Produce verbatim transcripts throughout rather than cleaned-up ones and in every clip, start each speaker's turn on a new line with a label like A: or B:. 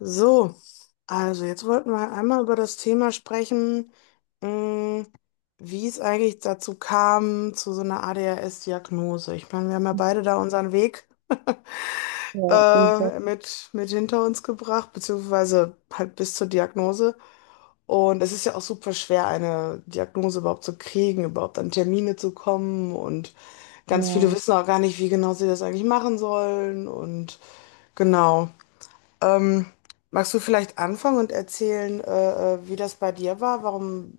A: So, also jetzt wollten wir einmal über das Thema sprechen, mh, wie es eigentlich dazu kam, zu so einer A D H S-Diagnose. Ich meine, wir haben ja beide da unseren Weg
B: Ja, auf
A: äh, mit, mit hinter uns gebracht, beziehungsweise halt bis zur Diagnose. Und es ist ja auch super schwer, eine Diagnose überhaupt zu kriegen, überhaupt an Termine zu kommen. Und ganz viele
B: Ja.
A: wissen auch gar nicht, wie genau sie das eigentlich machen sollen. Und genau. Ähm, Magst du vielleicht anfangen und erzählen, äh, äh, wie das bei dir war, warum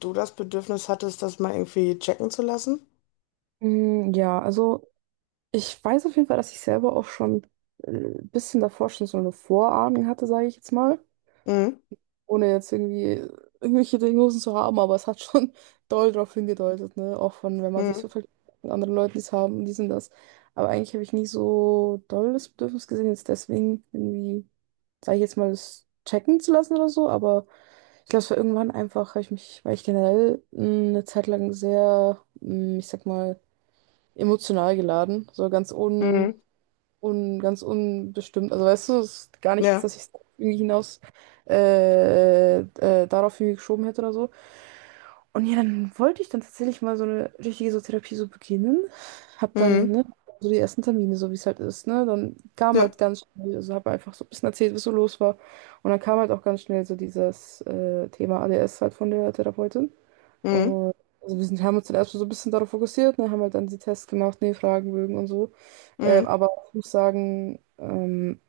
A: du das Bedürfnis hattest, das mal irgendwie checken zu lassen?
B: Mm, Ja, also ich weiß auf jeden Fall, dass ich selber auch schon äh, ein bisschen davor schon so eine Vorahnung hatte, sage ich jetzt mal.
A: Mhm.
B: Ohne jetzt irgendwie irgendwelche Diagnosen zu haben, aber es hat schon doll darauf hingedeutet, ne? Auch von, wenn man sich so
A: Mhm.
B: vergleicht mit anderen Leuten, die es haben, die sind das. Aber eigentlich habe ich nie so doll das Bedürfnis gesehen, jetzt deswegen irgendwie, sage ich jetzt mal, das checken zu lassen oder so. Aber ich glaube, es war irgendwann einfach, hab ich mich, weil ich generell mh, eine Zeit lang sehr, mh, ich sag mal, emotional geladen, so ganz un,
A: Mhm.
B: un, ganz unbestimmt. Also weißt du, es ist gar nicht jetzt,
A: Ja.
B: dass ich es irgendwie hinaus äh, äh, darauf irgendwie geschoben hätte oder so. Und ja, dann wollte ich dann tatsächlich mal so eine richtige so Therapie so beginnen. Hab dann,
A: Mhm.
B: ne, so die ersten Termine, so wie es halt ist, ne? Dann kam
A: Ja.
B: halt ganz schnell, also habe einfach so ein bisschen erzählt, was so los war. Und dann kam halt auch ganz schnell so dieses äh, Thema A D S halt von der Therapeutin.
A: Mhm.
B: Und also wir sind, haben uns dann erstmal so ein bisschen darauf fokussiert, ne, haben halt dann die Tests gemacht, ne, Fragenbögen und so. Ähm,
A: Mhm.
B: aber ich muss sagen, ähm,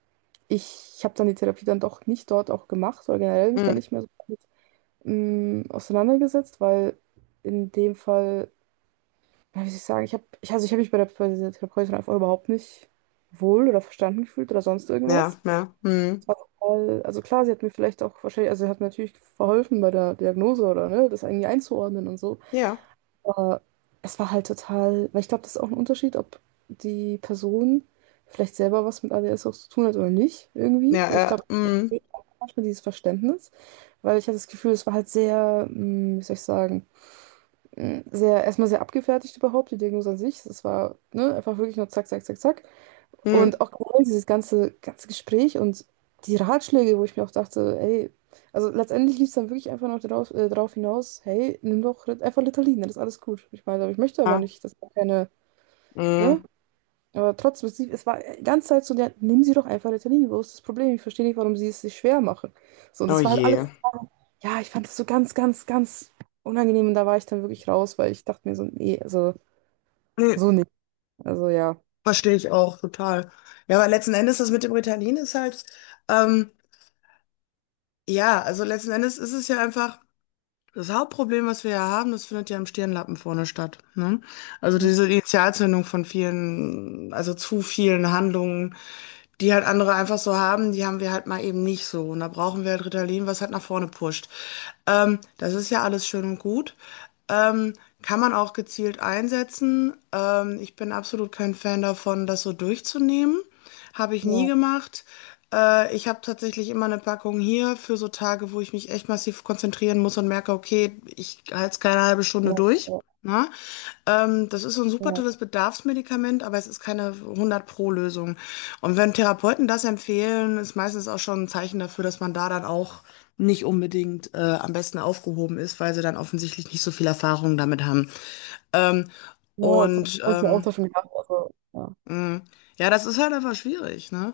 B: ich habe dann die Therapie dann doch nicht dort auch gemacht oder generell mich dann
A: Mhm.
B: nicht mehr so mh, auseinandergesetzt, weil in dem Fall, ja, wie soll ich sagen, ich habe, ich, also ich habe mich bei der, bei dieser Therapeutin einfach überhaupt nicht wohl oder verstanden gefühlt oder sonst irgendwas.
A: Ja. Ja. Mhm.
B: Es war total- Also klar, sie hat mir vielleicht auch wahrscheinlich, also sie hat natürlich verholfen bei der Diagnose oder ne, das irgendwie einzuordnen und so.
A: Ja.
B: Aber es war halt total, weil ich glaube, das ist auch ein Unterschied, ob die Person vielleicht selber was mit A D S auch zu tun hat oder nicht, irgendwie. Weil ich
A: Ja.
B: glaube,
A: Äh, mhm.
B: manchmal dieses Verständnis, weil ich hatte das Gefühl, es war halt sehr, mh, wie soll ich sagen, mh, sehr, erstmal sehr abgefertigt überhaupt, die Diagnose an sich. Es war, ne, einfach wirklich nur zack, zack, zack, zack. Und
A: Mhm.
B: auch generell dieses ganze, ganze Gespräch und die Ratschläge, wo ich mir auch dachte, ey, also letztendlich lief es dann wirklich einfach noch darauf, äh, darauf hinaus, hey, nimm doch Rit- einfach Ritalin, dann ist alles gut. Ich meine, aber ich möchte aber
A: Ah.
B: nicht, dass da keine, ne?
A: Mhm.
B: Aber trotzdem, es, es war die ganze Zeit so, ja, nehmen Sie doch einfach Ritalin, wo ist das Problem? Ich verstehe nicht, warum Sie es sich schwer machen. So, und
A: Oh
B: das war halt alles,
A: je.
B: so, ja, ich fand das so ganz, ganz, ganz unangenehm und da war ich dann wirklich raus, weil ich dachte mir so, nee, also
A: Nee,
B: so nicht. Also ja.
A: verstehe ich auch total. Ja, aber letzten Endes das mit dem Ritalin ist halt, ähm, ja, also letzten Endes ist es ja einfach. Das Hauptproblem, was wir ja haben, das findet ja im Stirnlappen vorne statt. Ne? Also diese Initialzündung von vielen, also zu vielen Handlungen, die halt andere einfach so haben, die haben wir halt mal eben nicht so. Und da brauchen wir halt Ritalin, was halt nach vorne pusht. Ähm, das ist ja alles schön und gut. Ähm, Kann man auch gezielt einsetzen. Ähm, ich bin absolut kein Fan davon, das so durchzunehmen. Habe ich nie
B: Ja,
A: gemacht. Äh, ich habe tatsächlich immer eine Packung hier für so Tage, wo ich mich echt massiv konzentrieren muss und merke, okay, ich halte es keine halbe
B: ja,
A: Stunde durch.
B: ja,
A: Ne? Ähm, das ist so 'n super tolles
B: ja.
A: Bedarfsmedikament, aber es ist keine hundert Pro Lösung. Und wenn Therapeuten das empfehlen, ist meistens auch schon ein Zeichen dafür, dass man da dann auch nicht unbedingt, äh, am besten aufgehoben ist, weil sie dann offensichtlich nicht so viel Erfahrung damit haben. Ähm,
B: Ja, das habe
A: und,
B: ich mir auch
A: ähm,
B: davon gedacht. Also, ja.
A: mhm, ja, das ist halt einfach schwierig, ne?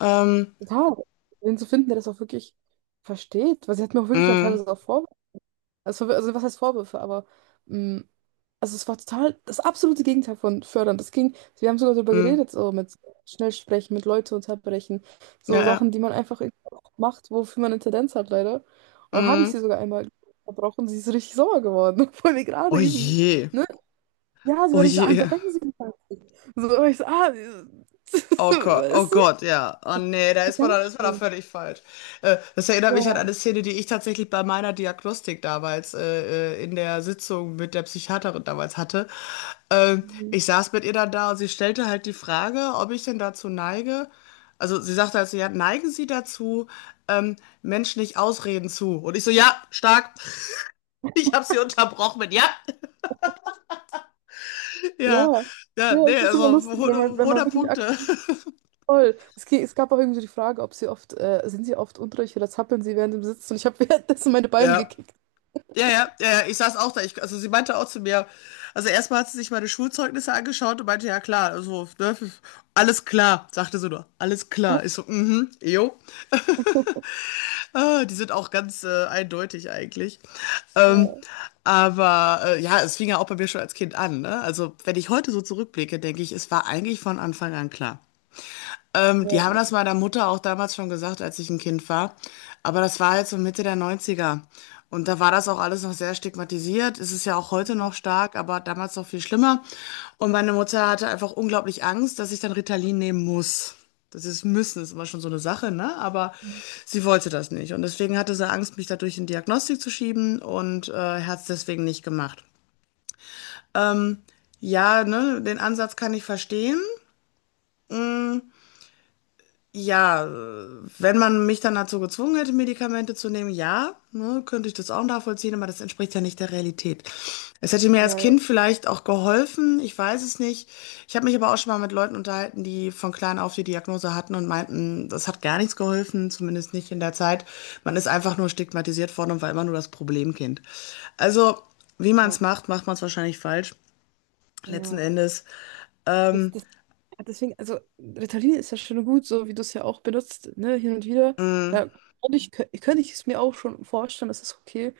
A: Ähm,
B: Total. Wen zu finden, der das auch wirklich versteht. Weil sie hat mir auch wirklich dann
A: mhm,
B: teilweise auch Vorwürfe. Also, also was heißt Vorwürfe, aber mh, also es war total das absolute Gegenteil von fördern. Das ging, wir haben sogar darüber
A: mhm,
B: geredet, so mit schnell sprechen, mit Leute unterbrechen,
A: ja,
B: so Sachen,
A: ja,
B: die man einfach irgendwie auch macht, wofür man eine Tendenz hat, leider. Und dann habe ich sie
A: mhm.
B: sogar einmal verbrochen, sie ist richtig sauer geworden, obwohl wir gerade
A: Oh
B: üben.
A: je,
B: Ne? Ja, sie war
A: oh
B: richtig so, ah,
A: je.
B: unterbrechen Sie mich mal nicht. So, aber ich so, ah,
A: Oh Gott, oh
B: weißt du?
A: Gott, ja. Oh nee, da ist man, da
B: Ganz
A: ist man da
B: schön.
A: völlig falsch. Äh, das erinnert mich an
B: Ja,
A: eine Szene, die ich tatsächlich bei meiner Diagnostik damals äh, äh, in der Sitzung mit der Psychiaterin damals hatte. Ähm,
B: mhm,
A: Ich saß mit ihr dann da und sie stellte halt die Frage, ob ich denn dazu neige. Also sie sagte halt so, ja, neigen Sie dazu, ähm, Menschen nicht Ausreden zu. Und ich so, ja, stark. Ich habe sie unterbrochen mit, ja, ja,
B: ja,
A: ja,
B: ja,
A: nee,
B: es ist immer
A: also
B: lustig, wenn man, wenn man
A: hundert
B: wirklich ak-
A: Punkte.
B: Voll. Es, ge- es gab auch irgendwie so die Frage, ob sie oft, äh, sind sie oft unruhig oder zappeln sie während dem Sitzen und ich habe währenddessen meine Beine
A: Ja.
B: gekickt.
A: Ja, ja, ja, ja, ich saß auch da. Ich, also sie meinte auch zu mir, also erstmal hat sie sich meine Schulzeugnisse angeschaut und meinte, ja klar, also, ne, alles klar, sagte sie nur, alles
B: Ja,
A: klar. Ich so, mhm, jo. Ah, die sind auch ganz äh, eindeutig eigentlich. Ähm, aber äh, ja, es fing ja auch bei mir schon als Kind an, ne? Also wenn ich heute so zurückblicke, denke ich, es war eigentlich von Anfang an klar. Ähm, die haben
B: ja,
A: das meiner Mutter auch damals schon gesagt, als ich ein Kind war. Aber das war halt so Mitte der Neunziger. Und da war das auch alles noch sehr stigmatisiert. Es ist ja auch heute noch stark, aber damals noch viel schlimmer. Und meine Mutter hatte einfach unglaublich Angst, dass ich dann Ritalin nehmen muss. Das ist müssen, ist immer schon so eine Sache, ne? Aber sie wollte das nicht. Und deswegen hatte sie Angst, mich dadurch in Diagnostik zu schieben und äh, hat es deswegen nicht gemacht. Ähm, ja, ne, den Ansatz kann ich verstehen. Ja, äh, wenn man mich dann dazu gezwungen hätte, Medikamente zu nehmen, ja, ne, könnte ich das auch nachvollziehen, aber das entspricht ja nicht der Realität. Es hätte mir als
B: ja, ja,
A: Kind vielleicht auch geholfen, ich weiß es nicht. Ich habe mich aber auch schon mal mit Leuten unterhalten, die von klein auf die Diagnose hatten und meinten, das hat gar nichts geholfen, zumindest nicht in der Zeit. Man ist einfach nur stigmatisiert worden und war immer nur das Problemkind. Also, wie man es
B: ja.
A: macht, macht man es wahrscheinlich falsch, letzten
B: Ja.
A: Endes. Ähm,
B: Ist das. Ja, deswegen, also Ritalin ist ja schon gut, so wie du es ja auch benutzt, ne, hin und wieder.
A: mh,
B: Da könnte ich, könnte ich es mir auch schon vorstellen, das ist okay.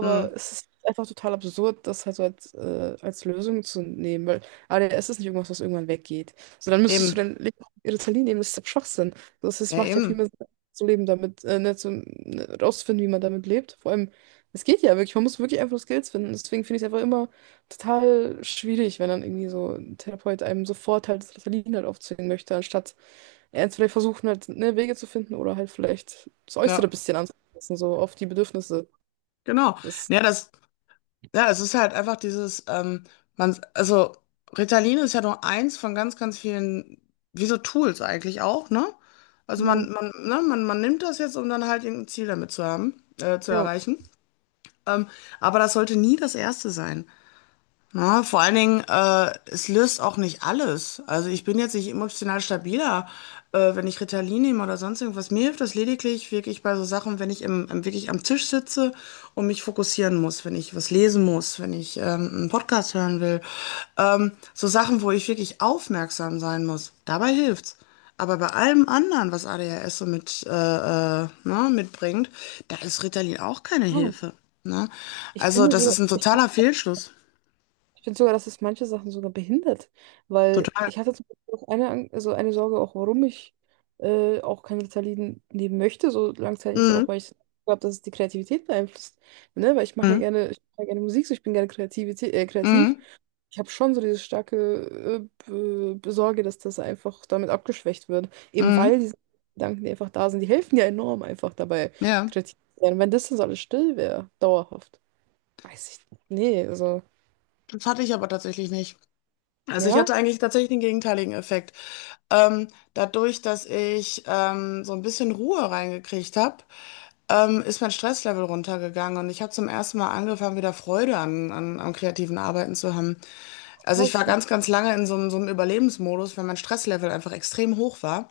A: mh,
B: es ist einfach total absurd, das halt so als, äh, als Lösung zu nehmen, weil A D S ist nicht irgendwas, was irgendwann weggeht. So, dann müsstest du
A: eben,
B: dann Le- Ritalin nehmen, das ist doch Schwachsinn. Das ist,
A: ja,
B: macht ja viel
A: eben.
B: mehr Sinn, zu leben damit, äh, ne, zu, ne, rauszufinden, wie man damit lebt. Vor allem, es geht ja wirklich, man muss wirklich einfach das Geld finden. Deswegen finde ich es einfach immer total schwierig, wenn dann irgendwie so ein Therapeut einem sofort halt das Ritalin halt aufzwingen möchte, anstatt ernst vielleicht versuchen halt ne, Wege zu finden oder halt vielleicht das Äußere ein
A: Ja.
B: bisschen anzupassen, so auf die Bedürfnisse.
A: Genau.
B: Das,
A: Ja, das, ja, es ist halt einfach dieses, ähm, man, also Ritalin ist ja nur eins von ganz, ganz vielen, wie so Tools eigentlich auch, ne? Also
B: mhm.
A: man, man, ne, man, man nimmt das jetzt, um dann halt irgendein Ziel damit zu haben, äh, zu
B: Ja.
A: erreichen. Ähm, aber das sollte nie das erste sein. Ja, vor allen Dingen, äh, es löst auch nicht alles. Also ich bin jetzt nicht emotional stabiler, äh, wenn ich Ritalin nehme oder sonst irgendwas. Mir hilft das lediglich wirklich bei so Sachen, wenn ich im, im, wirklich am Tisch sitze und mich fokussieren muss, wenn ich was lesen muss, wenn ich ähm, einen Podcast hören will. Ähm, so Sachen, wo ich wirklich aufmerksam sein muss. Dabei hilft's. Aber bei allem anderen, was A D H S so mit, äh, äh, ne, mitbringt, da ist Ritalin auch keine
B: Oh.
A: Hilfe. Ne?
B: Ich
A: Also
B: finde
A: das ist
B: so,
A: ein
B: ich,
A: totaler Fehlschluss.
B: ich finde sogar, dass es manche Sachen sogar behindert, weil
A: Total.
B: ich hatte zum Beispiel auch eine, Ang- also eine Sorge, auch warum ich äh, auch kein Ritalin nehmen möchte, so langzeitig ist
A: Mhm.
B: auch, weil ich glaube, dass es die Kreativität beeinflusst, ne? Weil ich mache ja
A: Mhm.
B: gerne, ich mache ja gerne Musik, so ich bin gerne Kreativität, äh, kreativ.
A: Mhm.
B: Ich habe schon so diese starke äh, Be- Besorge, dass das einfach damit abgeschwächt wird. Eben weil
A: Mhm.
B: diese Gedanken, die einfach da sind, die helfen ja enorm einfach dabei,
A: Ja,
B: kreativ zu sein. Wenn das dann so alles still wäre, dauerhaft, weiß ich nicht. Nee, also,
A: das hatte ich aber tatsächlich nicht. Also ich
B: ja.
A: hatte eigentlich tatsächlich den gegenteiligen Effekt. Ähm, Dadurch, dass ich ähm, so ein bisschen Ruhe reingekriegt habe, ähm, ist mein Stresslevel runtergegangen und ich habe zum ersten Mal angefangen, wieder Freude an, an, am kreativen Arbeiten zu haben. Also ich war
B: Also,
A: ganz, ganz lange in so einem, so einem Überlebensmodus, weil mein Stresslevel einfach extrem hoch war.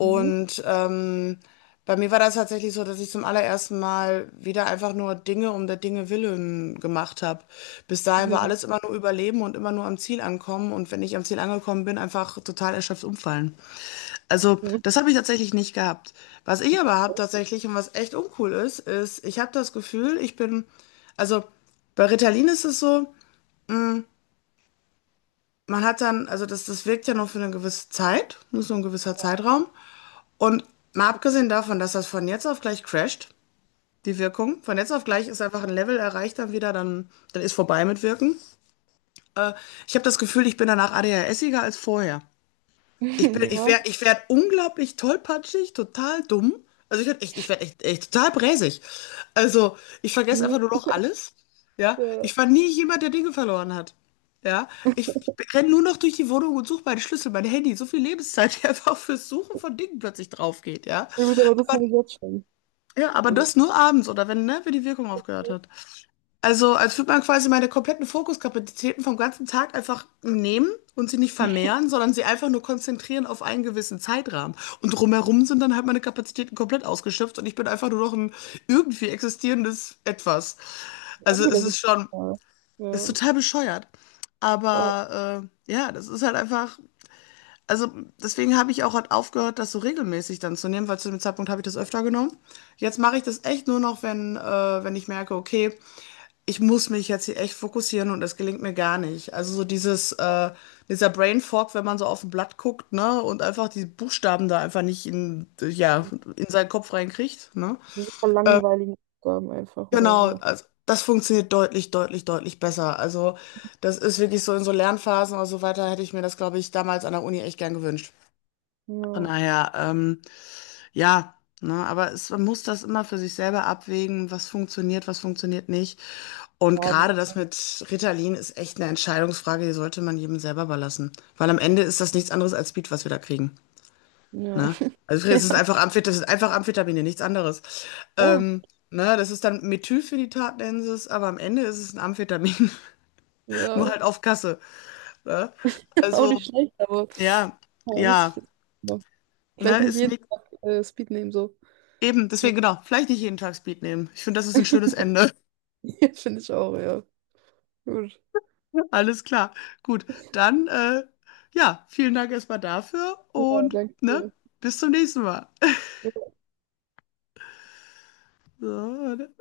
B: mhm.
A: ähm, bei mir war das tatsächlich so, dass ich zum allerersten Mal wieder einfach nur Dinge um der Dinge willen gemacht habe. Bis dahin war
B: Mhm.
A: alles immer nur Überleben und immer nur am Ziel ankommen. Und wenn ich am Ziel angekommen bin, einfach total erschöpft umfallen. Also
B: Mhm.
A: das habe ich tatsächlich nicht gehabt. Was ich aber habe
B: Okay.
A: tatsächlich und was echt uncool ist, ist, ich habe das Gefühl, ich bin, also bei Ritalin ist es so, man hat dann, also das, das wirkt ja nur für eine gewisse Zeit, nur so ein gewisser Zeitraum. Und mal abgesehen davon, dass das von jetzt auf gleich crasht, die Wirkung, von jetzt auf gleich ist einfach ein Level erreicht dann wieder, dann, dann ist vorbei mit Wirken. Äh, Ich habe das Gefühl, ich bin danach ADHSiger als vorher. Ich bin, ich
B: Ja.
A: werde ich werd unglaublich tollpatschig, total dumm. Also ich werde echt, ich werd echt, echt total bräsig. Also ich vergesse einfach nur
B: Mhm.
A: noch alles. Ja,
B: Ja. Ja.
A: ich war nie jemand, der Dinge verloren hat. Ja, ich, ich renne nur noch durch die Wohnung und suche meine Schlüssel, mein Handy, so viel Lebenszeit, die einfach fürs Suchen von Dingen plötzlich drauf geht, ja.
B: Ich muss aber das
A: Aber
B: halt jetzt schon.
A: ja, aber
B: Also,
A: das nur abends oder wenn, ne, wenn die Wirkung aufgehört hat. Also, als würde man quasi meine kompletten Fokuskapazitäten vom ganzen Tag einfach nehmen und sie nicht vermehren, sondern sie einfach nur konzentrieren auf einen gewissen Zeitrahmen. Und drumherum sind dann halt meine Kapazitäten komplett ausgeschöpft und ich bin einfach nur noch ein irgendwie existierendes Etwas.
B: auch
A: Also, es
B: wieder so.
A: ist schon,
B: Ja,
A: es ist
B: ja,
A: total bescheuert.
B: voll.
A: Aber äh, ja, das ist halt einfach. Also deswegen habe ich auch halt aufgehört, das so regelmäßig dann zu nehmen, weil zu dem Zeitpunkt habe ich das öfter genommen. Jetzt mache ich das echt nur noch, wenn, äh, wenn ich merke, okay, ich muss mich jetzt hier echt fokussieren und das gelingt mir gar nicht. Also so dieses, äh, dieser Brain Fog, wenn man so auf ein Blatt guckt, ne, und einfach die Buchstaben da einfach nicht in, ja, in seinen Kopf reinkriegt, ne.
B: Super langweiligen Aufgaben einfach oder
A: Genau,
B: so.
A: also das funktioniert deutlich, deutlich, deutlich besser. Also das ist wirklich so in so Lernphasen oder so weiter, hätte ich mir das, glaube ich, damals an der Uni echt gern gewünscht. Von
B: Ja.
A: daher, ähm, ja, ne, aber es, man muss das immer für sich selber abwägen, was funktioniert, was funktioniert nicht. Und
B: Ja, das,
A: gerade das mit Ritalin ist echt eine Entscheidungsfrage, die sollte man jedem selber überlassen. Weil am Ende ist das nichts anderes als Speed, was wir da kriegen.
B: ja.
A: Ne? Also es ist einfach Amphet das ist einfach Amphetamine, nichts anderes.
B: Ja,
A: Ähm, ne, das ist dann Methylphenidat nennen sie es, aber am Ende ist es ein Amphetamin, nur
B: ja,
A: halt auf Kasse. Ne?
B: auch
A: Also,
B: nicht schlecht, aber
A: ja,
B: ja, muss ich
A: ja,
B: jetzt mal.
A: ne,
B: Vielleicht nicht
A: ist
B: jeden
A: nicht,
B: Tag äh, Speed nehmen, so.
A: eben, deswegen genau, vielleicht nicht jeden Tag Speed nehmen. Ich finde, das ist ein schönes Ende.
B: Ja, finde ich auch, ja. Gut.
A: Alles klar. Gut, dann äh, ja, vielen Dank erstmal dafür
B: Ja,
A: und
B: danke
A: ne,
B: dir.
A: bis zum nächsten Mal. So, ne?